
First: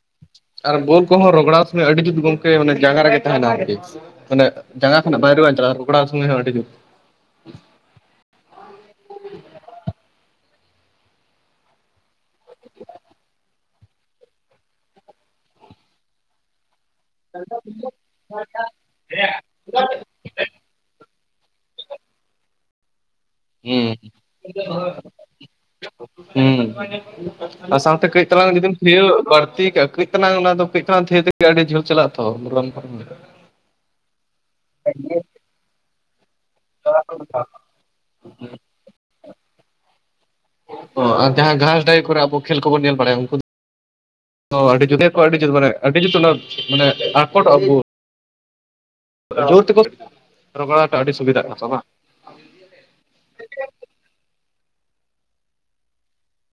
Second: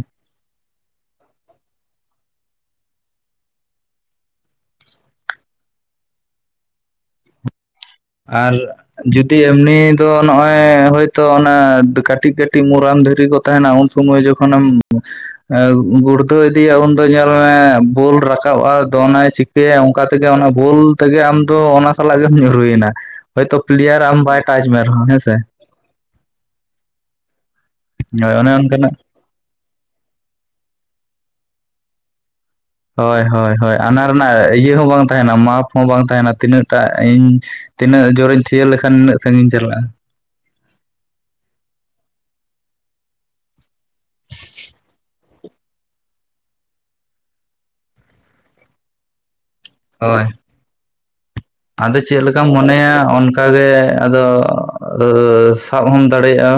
ᱟᱨ ᱵᱳᱞ ᱠᱚᱦᱚᱸ ᱨᱚᱜᱽᱟᱣ ᱥᱚᱢᱚᱭ ᱟᱹᱰᱤ ᱡᱩᱛ ᱜᱚᱝᱠᱮ ᱢᱟᱱᱮ ᱡᱟᱸᱜᱟ ᱨᱮᱜᱮ ᱛᱟᱦᱮᱱᱟ ᱟᱨᱠᱤ ᱢᱟᱱᱮ ᱡᱟᱸᱜᱟ ᱠᱷᱚᱱᱟᱜ ᱵᱟᱭᱧᱪᱞᱟ ᱨᱟᱜᱰᱟᱣ ᱥᱟᱢᱟᱭ ᱟᱰᱤ ᱵᱷᱟᱜᱤ ᱟᱨ ᱡᱩᱫᱤ ᱮᱢᱱᱮ ᱫᱚ ᱱᱚᱜᱼᱚᱭ ᱦᱳᱭᱛᱳ ᱚᱱᱟ ᱠᱟᱹᱴᱤᱡ ᱠᱟᱹᱴᱤᱡ ᱢᱩᱨᱟᱹᱱ ᱫᱷᱤᱨᱤ ᱠᱚ ᱛᱟᱦᱮᱱᱟ ᱩᱱ ᱥᱚᱢᱚᱭ ᱡᱚᱠᱷᱚᱱ ᱟᱢ ᱮᱸ ᱜᱩᱲ ᱛᱚ ᱤᱫᱤᱭᱟ ᱩᱱᱫᱚ ᱧᱮᱞ ᱢᱮ ᱮ ᱵᱳᱞ ᱨᱟᱠᱟᱵ-ᱟ ᱫᱚᱱᱟᱭ ᱪᱤᱠᱟᱹᱭᱟᱭ ᱚᱱᱠᱟᱛ ᱛᱮᱜᱮ ᱚᱱᱟ ᱵᱚᱞ ᱛᱮᱜᱮ ᱟᱢ ᱫᱚ ᱚᱱᱟ ᱥᱟᱞᱟᱜ ᱜᱮᱢ ᱧᱩᱨᱩᱭᱮᱼᱱᱟ ᱦᱳᱛᱳ ᱯᱞᱮᱭᱟᱨ ᱟᱢ ᱵᱟᱭ ᱴᱟᱪ ᱢᱮ ᱦᱩᱸ ᱨᱮᱦᱚᱸ ᱦᱮᱸ ᱥᱮ ᱦᱩᱸ ᱟᱨ ᱥᱟᱶᱛᱮ ᱠᱟᱹᱡ ᱦᱳᱭ ᱚᱱᱮ ᱛᱟᱞᱟᱝ ᱡᱩᱫᱤᱢ ᱚᱱᱠᱟᱱᱟᱜ ᱠᱟᱹᱨᱭᱟ. ᱣ ᱵᱟᱹᱲᱛᱤ ᱠᱟᱜᱼᱟ ᱠᱟᱹᱡ ᱚᱱᱟ ᱫᱚ ᱠᱟᱹᱡ ᱛᱮᱜ ᱟᱹᱰᱤ ᱡᱷᱟᱹᱞ ᱪᱟᱞᱟᱜ ᱛᱚ ᱦᱳᱭ ᱦᱳᱭ ᱦᱳᱭ ᱟᱱᱟ ᱨᱮᱱᱟᱜ ᱤᱭᱟᱹ ᱦᱚᱸ ᱵᱟᱝ ᱛᱟᱦᱮᱱᱟ ᱢᱟᱯ ᱦᱚᱸ ᱵᱟᱝ ᱛᱟᱦᱮᱱᱟ ᱛᱤᱱᱟᱹᱜᱴᱟᱜ ᱤᱧ ᱛᱤᱱᱟᱹᱜ ᱡᱚᱨᱤᱧ ᱛᱷᱤᱭᱟᱹ ᱞᱮᱠᱷᱟᱱ ᱤᱱᱟᱹᱜ ᱥᱟᱺᱤᱧ ᱪᱟᱞᱟᱜ-ᱟ᱾ ᱟᱨ ᱡᱟᱦᱟᱸ ᱜᱷᱟᱥ ᱰᱟᱹᱦᱤ ᱠᱚᱨᱮ ᱟᱵᱚ ᱠᱷᱮᱞ ᱠᱚᱵᱚᱱ ᱧᱮᱞ ᱵᱟᱲᱟᱭᱟ ᱩᱱᱠᱩ ᱫᱚ [inaudible] ᱟᱹᱰᱤ ᱡᱩᱫᱟᱹ ᱟᱹᱰᱤ ᱡᱩᱛ ᱢᱟᱱᱮ ᱟᱹᱰᱤ ᱡᱩᱛ ᱚᱱᱟ ᱢᱟᱱᱮ ᱟᱠᱚᱴᱚᱜᱼᱟ ᱠᱚ [inaudible] ᱡᱚᱨ ᱛᱮᱠᱚ ᱦᱳᱭ ᱨᱚᱜᱚᱲᱟ ᱴᱟᱜ ᱟᱹᱰᱤ ᱥᱩᱵᱤᱫᱷᱟᱜ ᱠᱟᱱᱟ ᱵᱟᱝ ᱟᱫᱚ ᱪᱮᱫ ᱞᱮᱠᱟᱢ ᱢᱚᱱᱮᱭᱟ ᱚᱱᱠᱟ ᱜᱮ ᱟᱫᱚ ᱥᱟᱵ ᱦᱚᱢ ᱫᱟᱲᱮᱭᱟᱜᱼᱟ